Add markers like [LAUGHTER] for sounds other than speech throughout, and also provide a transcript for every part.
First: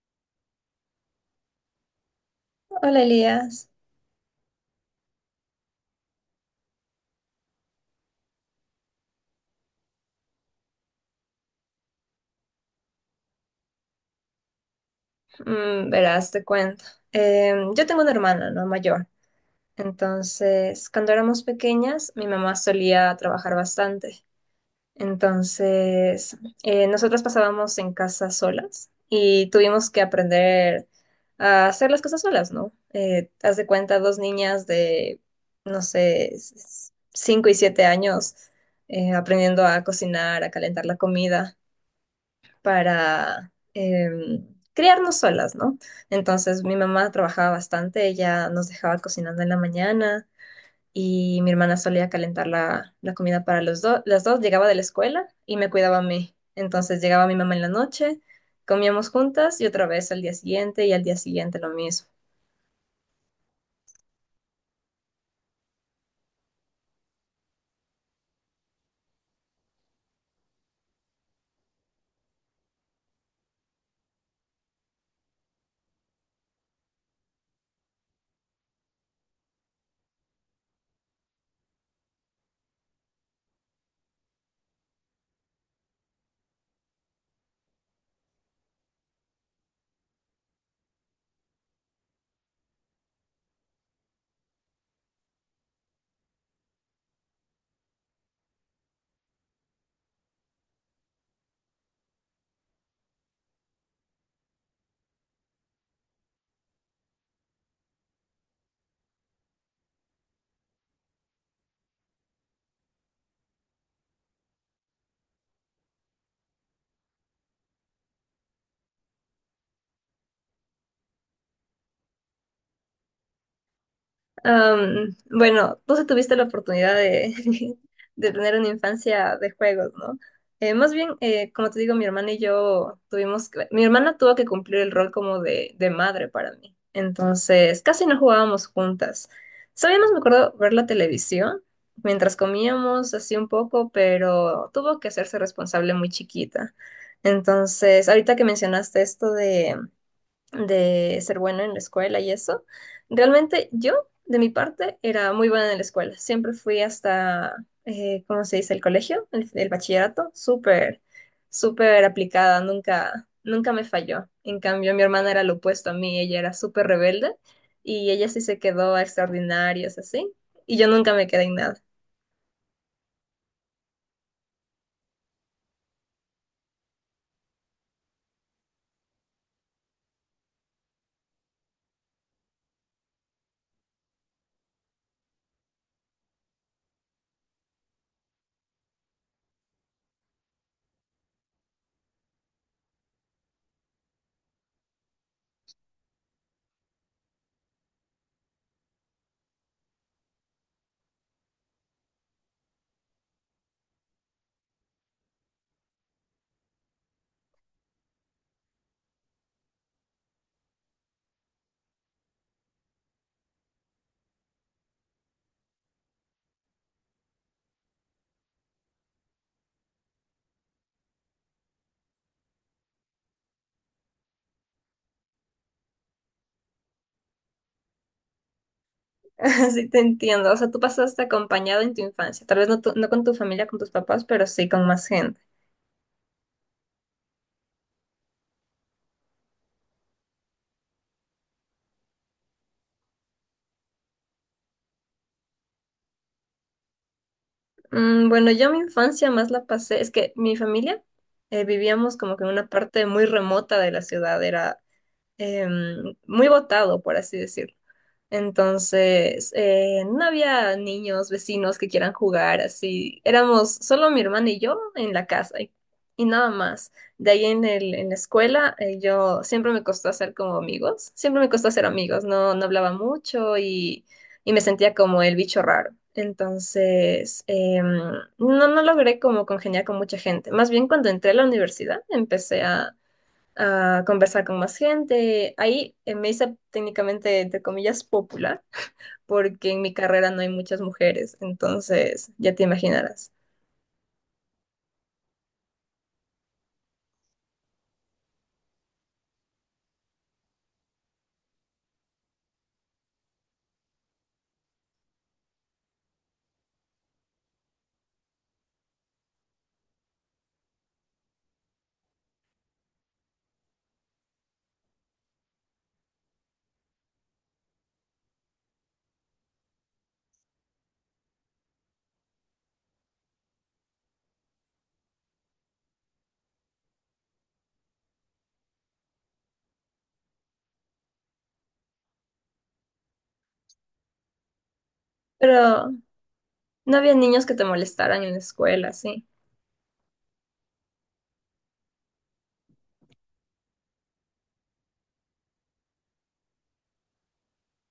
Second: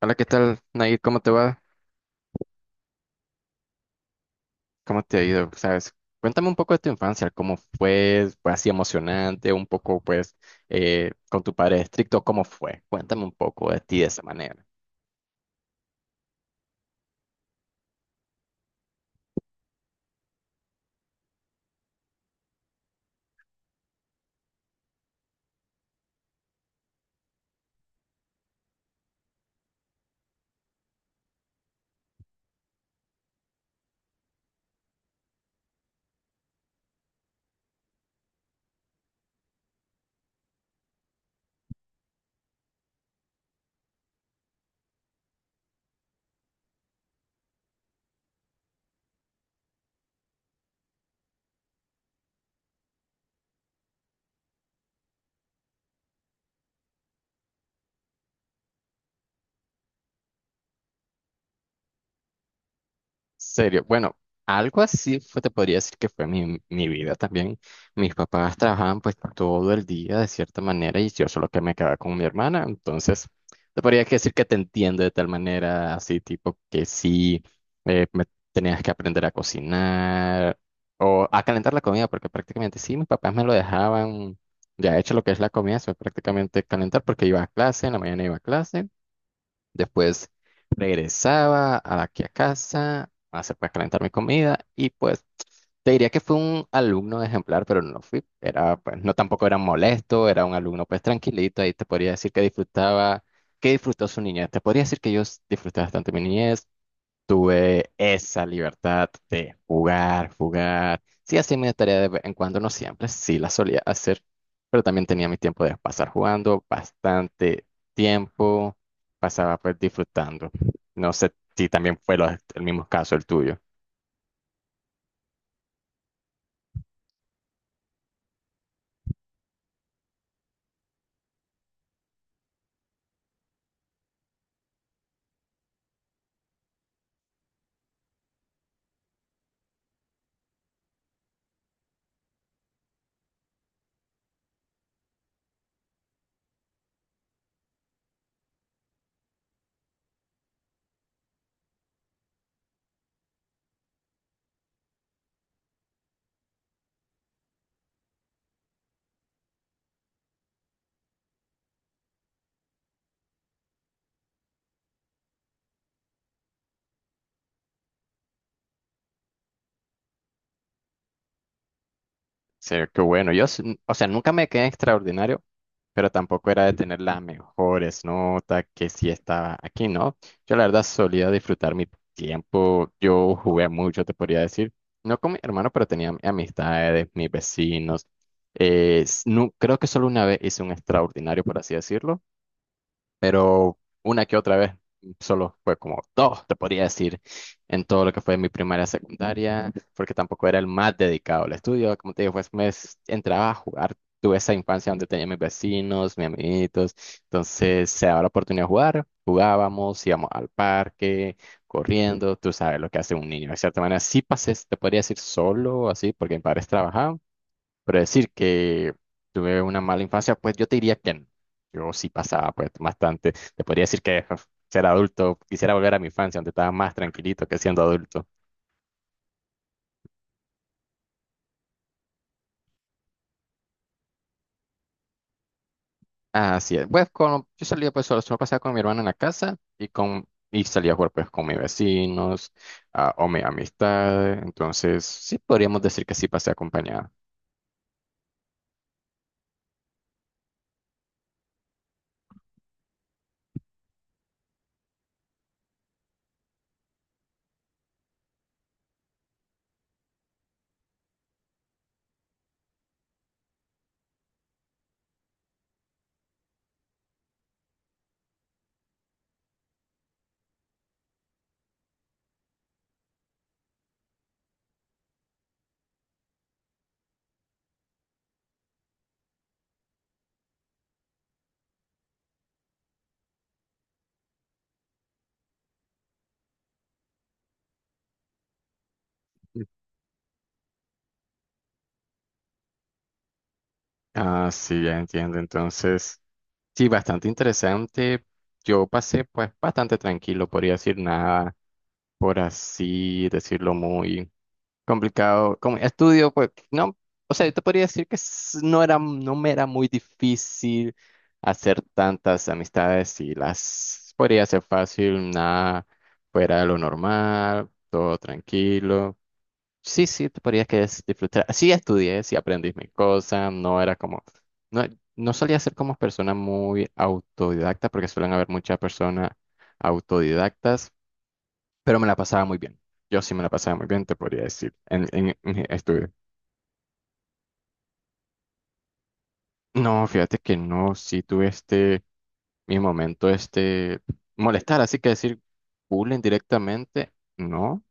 Hola, ¿qué tal, Nair? ¿Cómo te va? Hola Elías. ¿Cómo te ha ido? ¿Sabes? Cuéntame un poco de tu infancia, cómo fue, fue así emocionante, un poco pues con tu padre estricto, ¿cómo fue? Cuéntame un poco de ti de esa manera. Verás, te cuento. Yo tengo una hermana, ¿no? Mayor. Entonces, cuando éramos pequeñas, mi mamá solía trabajar bastante. Entonces, nosotras pasábamos en casa solas y tuvimos que aprender a hacer las cosas solas, ¿no? Haz de cuenta, dos niñas de, no sé, 5 y 7 años, aprendiendo a cocinar, a calentar la comida, para criarnos solas, ¿no? Entonces mi mamá trabajaba bastante, ella nos dejaba cocinando en la mañana y mi hermana solía calentar la comida para los dos. Las dos llegaba de la escuela y me cuidaba a mí. Entonces llegaba mi mamá en la noche, comíamos juntas y otra vez al día siguiente y al día siguiente lo mismo. Serio, bueno, algo así fue, te podría decir que fue mi vida también. Mis papás trabajaban pues todo el día de cierta manera y yo solo que me quedaba con mi hermana, entonces te podría que decir que te entiendo de tal manera, así tipo que sí, me tenías que aprender a cocinar o a calentar la comida, porque prácticamente sí, mis papás me lo dejaban ya hecho lo que es la comida, eso es prácticamente calentar porque iba a clase, en la mañana iba a clase. Después regresaba a aquí a casa a hacer pues calentar mi comida y pues te diría que fue un alumno ejemplar, pero no lo fui, era pues no tampoco era molesto, era un alumno pues tranquilito, ahí te podría decir que disfrutaba, que disfrutó su niñez, te podría decir que yo disfruté bastante mi niñez, tuve esa libertad de jugar, jugar. Sí, hacía mi tarea de vez en cuando, no siempre, sí la solía hacer, pero también tenía mi tiempo de pasar jugando, bastante tiempo, pasaba pues disfrutando. No sé si también fue el mismo caso el tuyo. Bueno, tú sí tuviste la oportunidad de, [LAUGHS] de tener una infancia de juegos, ¿no? Más bien, como te digo, mi hermana y yo tuvimos, mi hermana tuvo que cumplir el rol como de madre para mí. Entonces, casi no jugábamos juntas. Sabíamos, me acuerdo, ver la televisión mientras comíamos así un poco, pero tuvo que hacerse responsable muy chiquita. Entonces, ahorita que mencionaste esto de ser buena en la escuela y eso. Realmente yo, de mi parte, era muy buena en la escuela. Siempre fui hasta, ¿cómo se dice? El colegio, el bachillerato, súper, súper aplicada, nunca, nunca me falló. En cambio, mi hermana era lo opuesto a mí, ella era súper rebelde y ella sí se quedó a extraordinarios, así, y yo nunca me quedé en nada. Sí, qué bueno. Yo, o sea, nunca me quedé extraordinario, pero tampoco era de tener las mejores notas que si estaba aquí, ¿no? Yo la verdad solía disfrutar mi tiempo. Yo jugué mucho, te podría decir. No con mi hermano, pero tenía amistades, mis vecinos. Creo que solo una vez hice un extraordinario, por así decirlo, pero una que otra vez, solo fue como dos, te podría decir, en todo lo que fue mi primaria, secundaria, porque tampoco era el más dedicado al estudio, como te digo, pues entraba a jugar, tuve esa infancia donde tenía mis vecinos, mis amiguitos, entonces se daba la oportunidad de jugar, jugábamos, íbamos al parque, corriendo, tú sabes lo que hace un niño, de cierta manera, sí pasé, te podría decir solo, así, porque mis padres trabajaban, pero decir que tuve una mala infancia, pues yo te diría que no. Yo sí pasaba pues bastante. Te podría decir que uf, ser adulto, quisiera volver a mi infancia, donde estaba más tranquilito que siendo adulto. [LAUGHS] Así te entiendo. O sea, tú pasaste acompañado en tu infancia. Tal vez no, no con tu familia, con tus papás, pero sí con más gente. Así es. Pues con, yo salía pues solo, solo pasaba con mi hermana en la casa y con y salía a jugar pues con mis vecinos, ah, o mi amistad. Entonces, sí podríamos decir que sí pasé acompañado. Bueno, yo mi infancia más la pasé, es que mi familia, vivíamos como que en una parte muy remota de la ciudad, era muy botado, por así decirlo. Entonces, no había niños, vecinos que quieran jugar así. Éramos solo mi hermana y yo en la casa y nada más. De ahí en el, en la escuela, yo siempre me costó hacer como amigos. Siempre me costó hacer amigos. No, no hablaba mucho y me sentía como el bicho raro. Entonces, no, no logré como congeniar con mucha gente. Más bien cuando entré a la universidad, empecé a conversar con más gente. Ahí me hice técnicamente, entre comillas, popular, porque en mi carrera no hay muchas mujeres, entonces ya te imaginarás. Ah, sí, ya entiendo. Entonces, sí, bastante interesante. Yo pasé pues bastante tranquilo, podría decir nada, por así decirlo, muy complicado. Como estudio, pues, no, o sea, yo te podría decir que no era, no me era muy difícil hacer tantas amistades y las podría hacer fácil, nada fuera de lo normal, todo tranquilo. Sí, sí, te podría que es disfrutar. Sí estudié, sí aprendí mis cosas, no era como, no, no solía ser como persona muy autodidacta porque suelen haber muchas personas autodidactas, pero me la pasaba muy bien. Yo sí me la pasaba muy bien, te podría decir, en Pero estudio. no había niños que te molestaran en la escuela, sí. No, fíjate que no, sí tuve este, mi momento, este, molestar, así que decir bullying directamente, no,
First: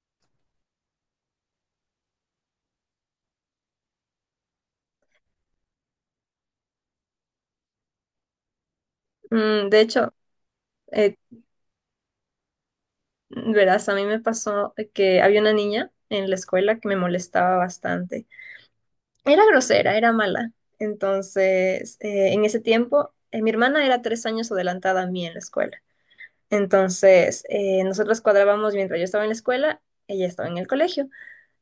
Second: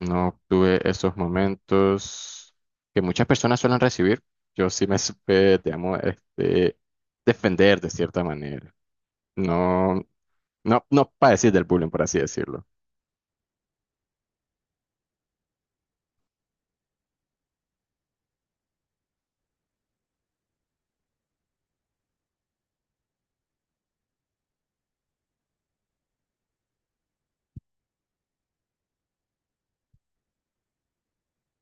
no tuve esos momentos que muchas personas suelen recibir. Yo sí me supe, digamos, este, defender de cierta manera. De No, hecho, no, no eh, padecí del bullying, por así decirlo. verás, a mí me pasó que había una niña en la escuela que me molestaba bastante. Era grosera, era mala. Entonces, en ese tiempo, mi hermana era 3 años adelantada a mí en la escuela. Entonces, nosotros cuadrábamos mientras yo estaba en la escuela, ella estaba en el colegio.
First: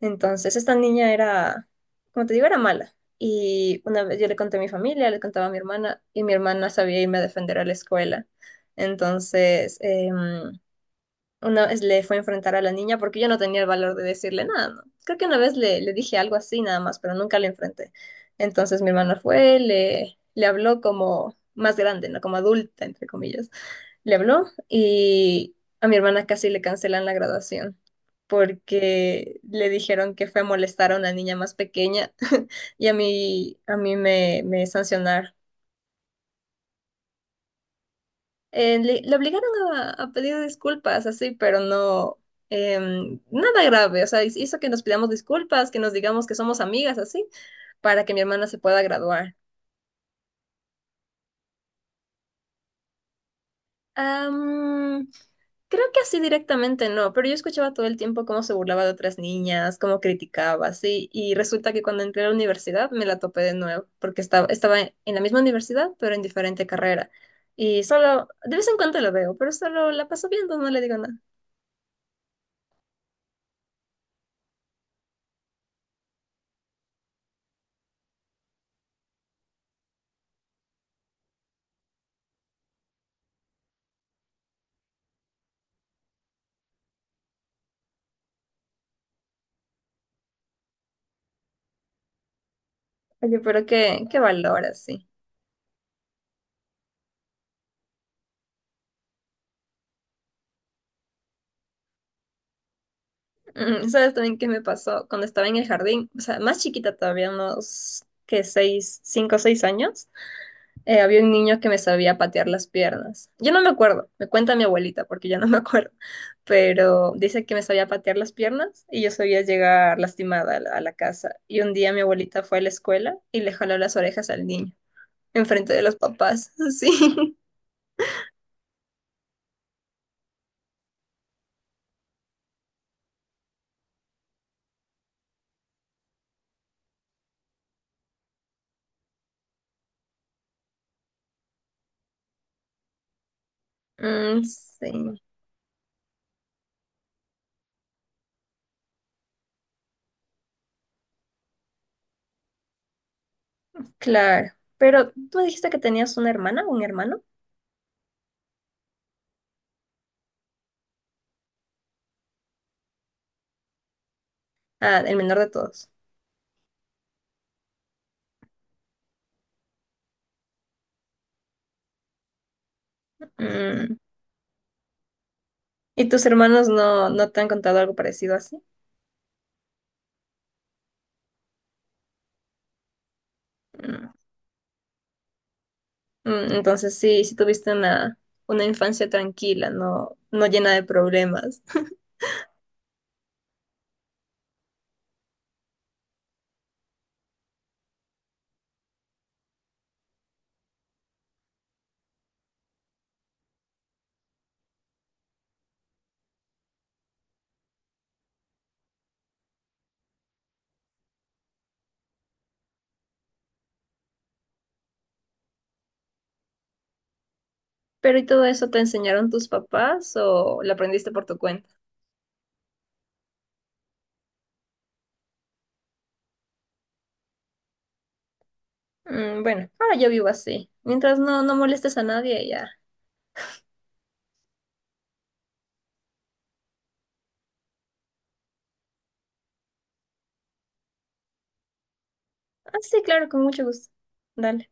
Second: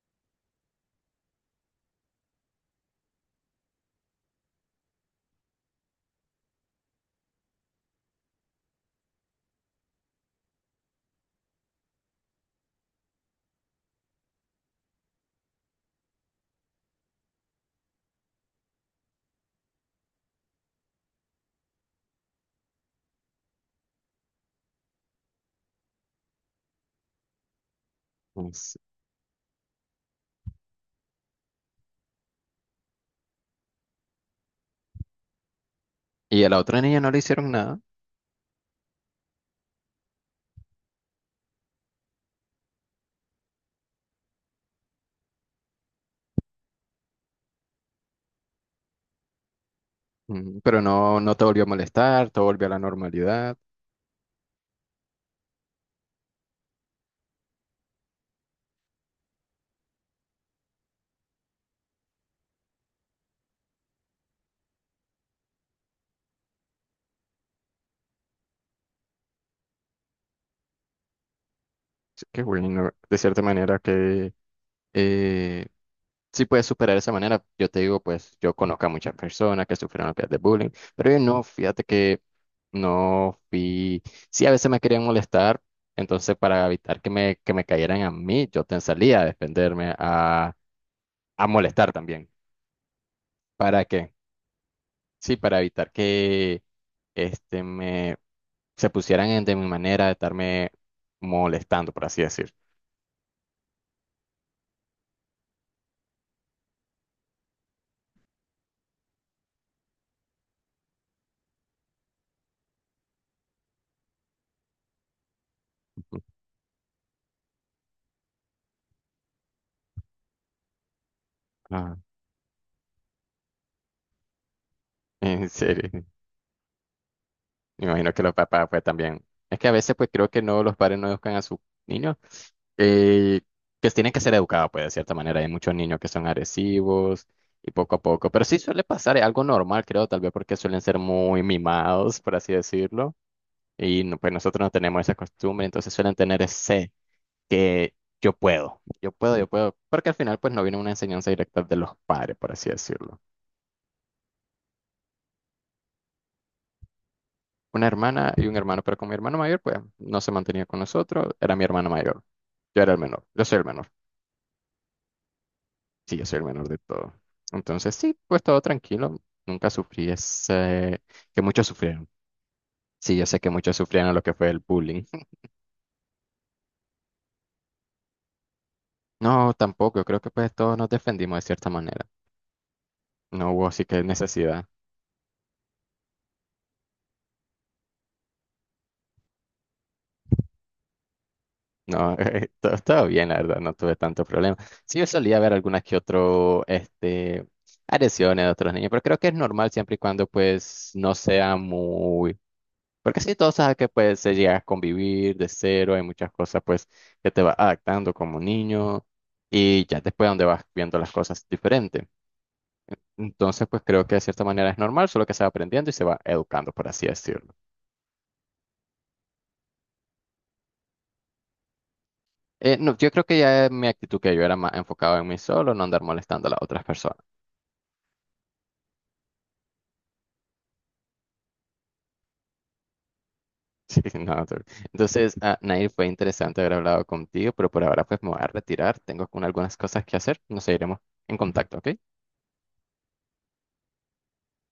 Entonces, esta niña era, como te digo, era mala. Y una vez yo le conté a mi familia, le contaba a mi hermana, y mi hermana sabía irme a defender a la escuela. Entonces, una vez le fue a enfrentar a la niña porque yo no tenía el valor de decirle nada, ¿no? Creo que una vez le dije algo así nada más, pero nunca le enfrenté. Entonces, mi hermana fue, le habló como más grande, ¿no? Como adulta, entre comillas, le habló y a mi hermana casi le cancelan la graduación Es- porque le dijeron que fue a molestar a una niña más pequeña [LAUGHS] y a mí, me sancionaron. Y a la otra niña no le hicieron nada. Le obligaron a pedir disculpas, así, pero no, nada grave, o sea, hizo que nos pidamos disculpas, que nos digamos que somos amigas, así, para que mi hermana se pueda graduar. Mm, pero no, no te volvió a molestar, todo volvió a la normalidad. Am, Creo que así directamente no, pero yo escuchaba todo el tiempo cómo se burlaba de otras niñas, cómo criticaba, así, y resulta que cuando entré a la universidad me la topé de nuevo, porque estaba en la misma universidad, pero en diferente carrera. Y solo, de vez en cuando la veo, pero solo la paso viendo, no le digo nada. Sí, qué bueno, de cierta manera que eh, sí puedes superar de esa manera. Yo te digo, pues yo conozco a muchas personas que sufrieron de bullying, pero yo no, fíjate que no fui. Sí, a veces me querían molestar, entonces para evitar que me cayeran a mí, yo te salía a defenderme, a molestar también. Oye, pero ¿Para qué, qué? qué valor así. Sí, para evitar que este me se pusieran de mi manera de estarme molestando, por así decir. ¿Sabes también qué me pasó? Cuando estaba en el jardín, o sea, más chiquita todavía, unos, que 6, 5 o 6 años, había un niño que me sabía patear las piernas. Yo no me acuerdo, me cuenta mi abuelita porque yo no me acuerdo, Ujú. pero dice que me sabía patear las piernas y yo sabía llegar lastimada a a la casa. Y un día Ah, mi [LAUGHS] abuelita fue a la escuela y le jaló las orejas al niño, en enfrente de serio. los papás. [LAUGHS] Sí. Me imagino que los papás pues también. Es que a veces pues creo que no los padres no educan a sus niños, eh, que tienen que ser educados pues de cierta manera. Hay muchos niños que son agresivos y poco a poco. Pero sí suele pasar, es algo normal creo, tal vez porque suelen ser muy mimados, por así decirlo. Y pues Mm, nosotros no tenemos esa sí, costumbre, entonces suelen tener ese que yo puedo, yo puedo, yo puedo, porque al final pues no viene una enseñanza directa de los padres, por así decirlo. claro. Pero tú dijiste que tenías una hermana, un hermano, Una hermana y un hermano, pero con mi hermano mayor pues no se mantenía con nosotros, era mi hermano mayor, yo era el menor, yo soy el menor, ah, el menor de todos. sí, yo soy el menor de todo. Entonces sí, pues todo tranquilo, nunca sufrí ese, que muchos sufrieron. Sí, yo sé que muchos Mm, sufrieron lo que fue el bullying. [LAUGHS] ¿y tus hermanos no, no te han contado algo parecido así? No, tampoco, yo creo que pues todos nos defendimos de cierta manera. No hubo así que Mm. necesidad. Mm, entonces sí, sí tuviste una infancia tranquila, no, no llena de problemas. No, [LAUGHS] todo, todo bien, la verdad, no tuve tanto problema. Sí, yo solía ver algunas que otro, este, agresiones de otros niños, pero creo que es normal siempre y cuando, pues, no sea muy... Porque sí, todos saben que, pues, se llega a convivir de cero, hay muchas cosas, pues, que te vas adaptando como niño y ya después donde vas viendo las cosas diferente. Entonces, pues, creo que de cierta manera es normal, solo que se va aprendiendo y se va educando, por así decirlo. Pero ¿y todo eso te enseñaron tus papás o lo aprendiste por tu cuenta? No, yo creo que ya mi actitud que yo era más enfocado en mí solo, no andar molestando a las otras personas. Mm, bueno, ahora yo vivo así. Mientras no, no molestes a nadie, ya. Sí, [LAUGHS] no, entonces, ah, Nair, fue interesante haber hablado contigo, pero por ahora pues me voy a retirar. Tengo con algunas cosas que hacer. Nos seguiremos en contacto, ¿ok? Ah, sí, claro, con mucho gusto. Dale.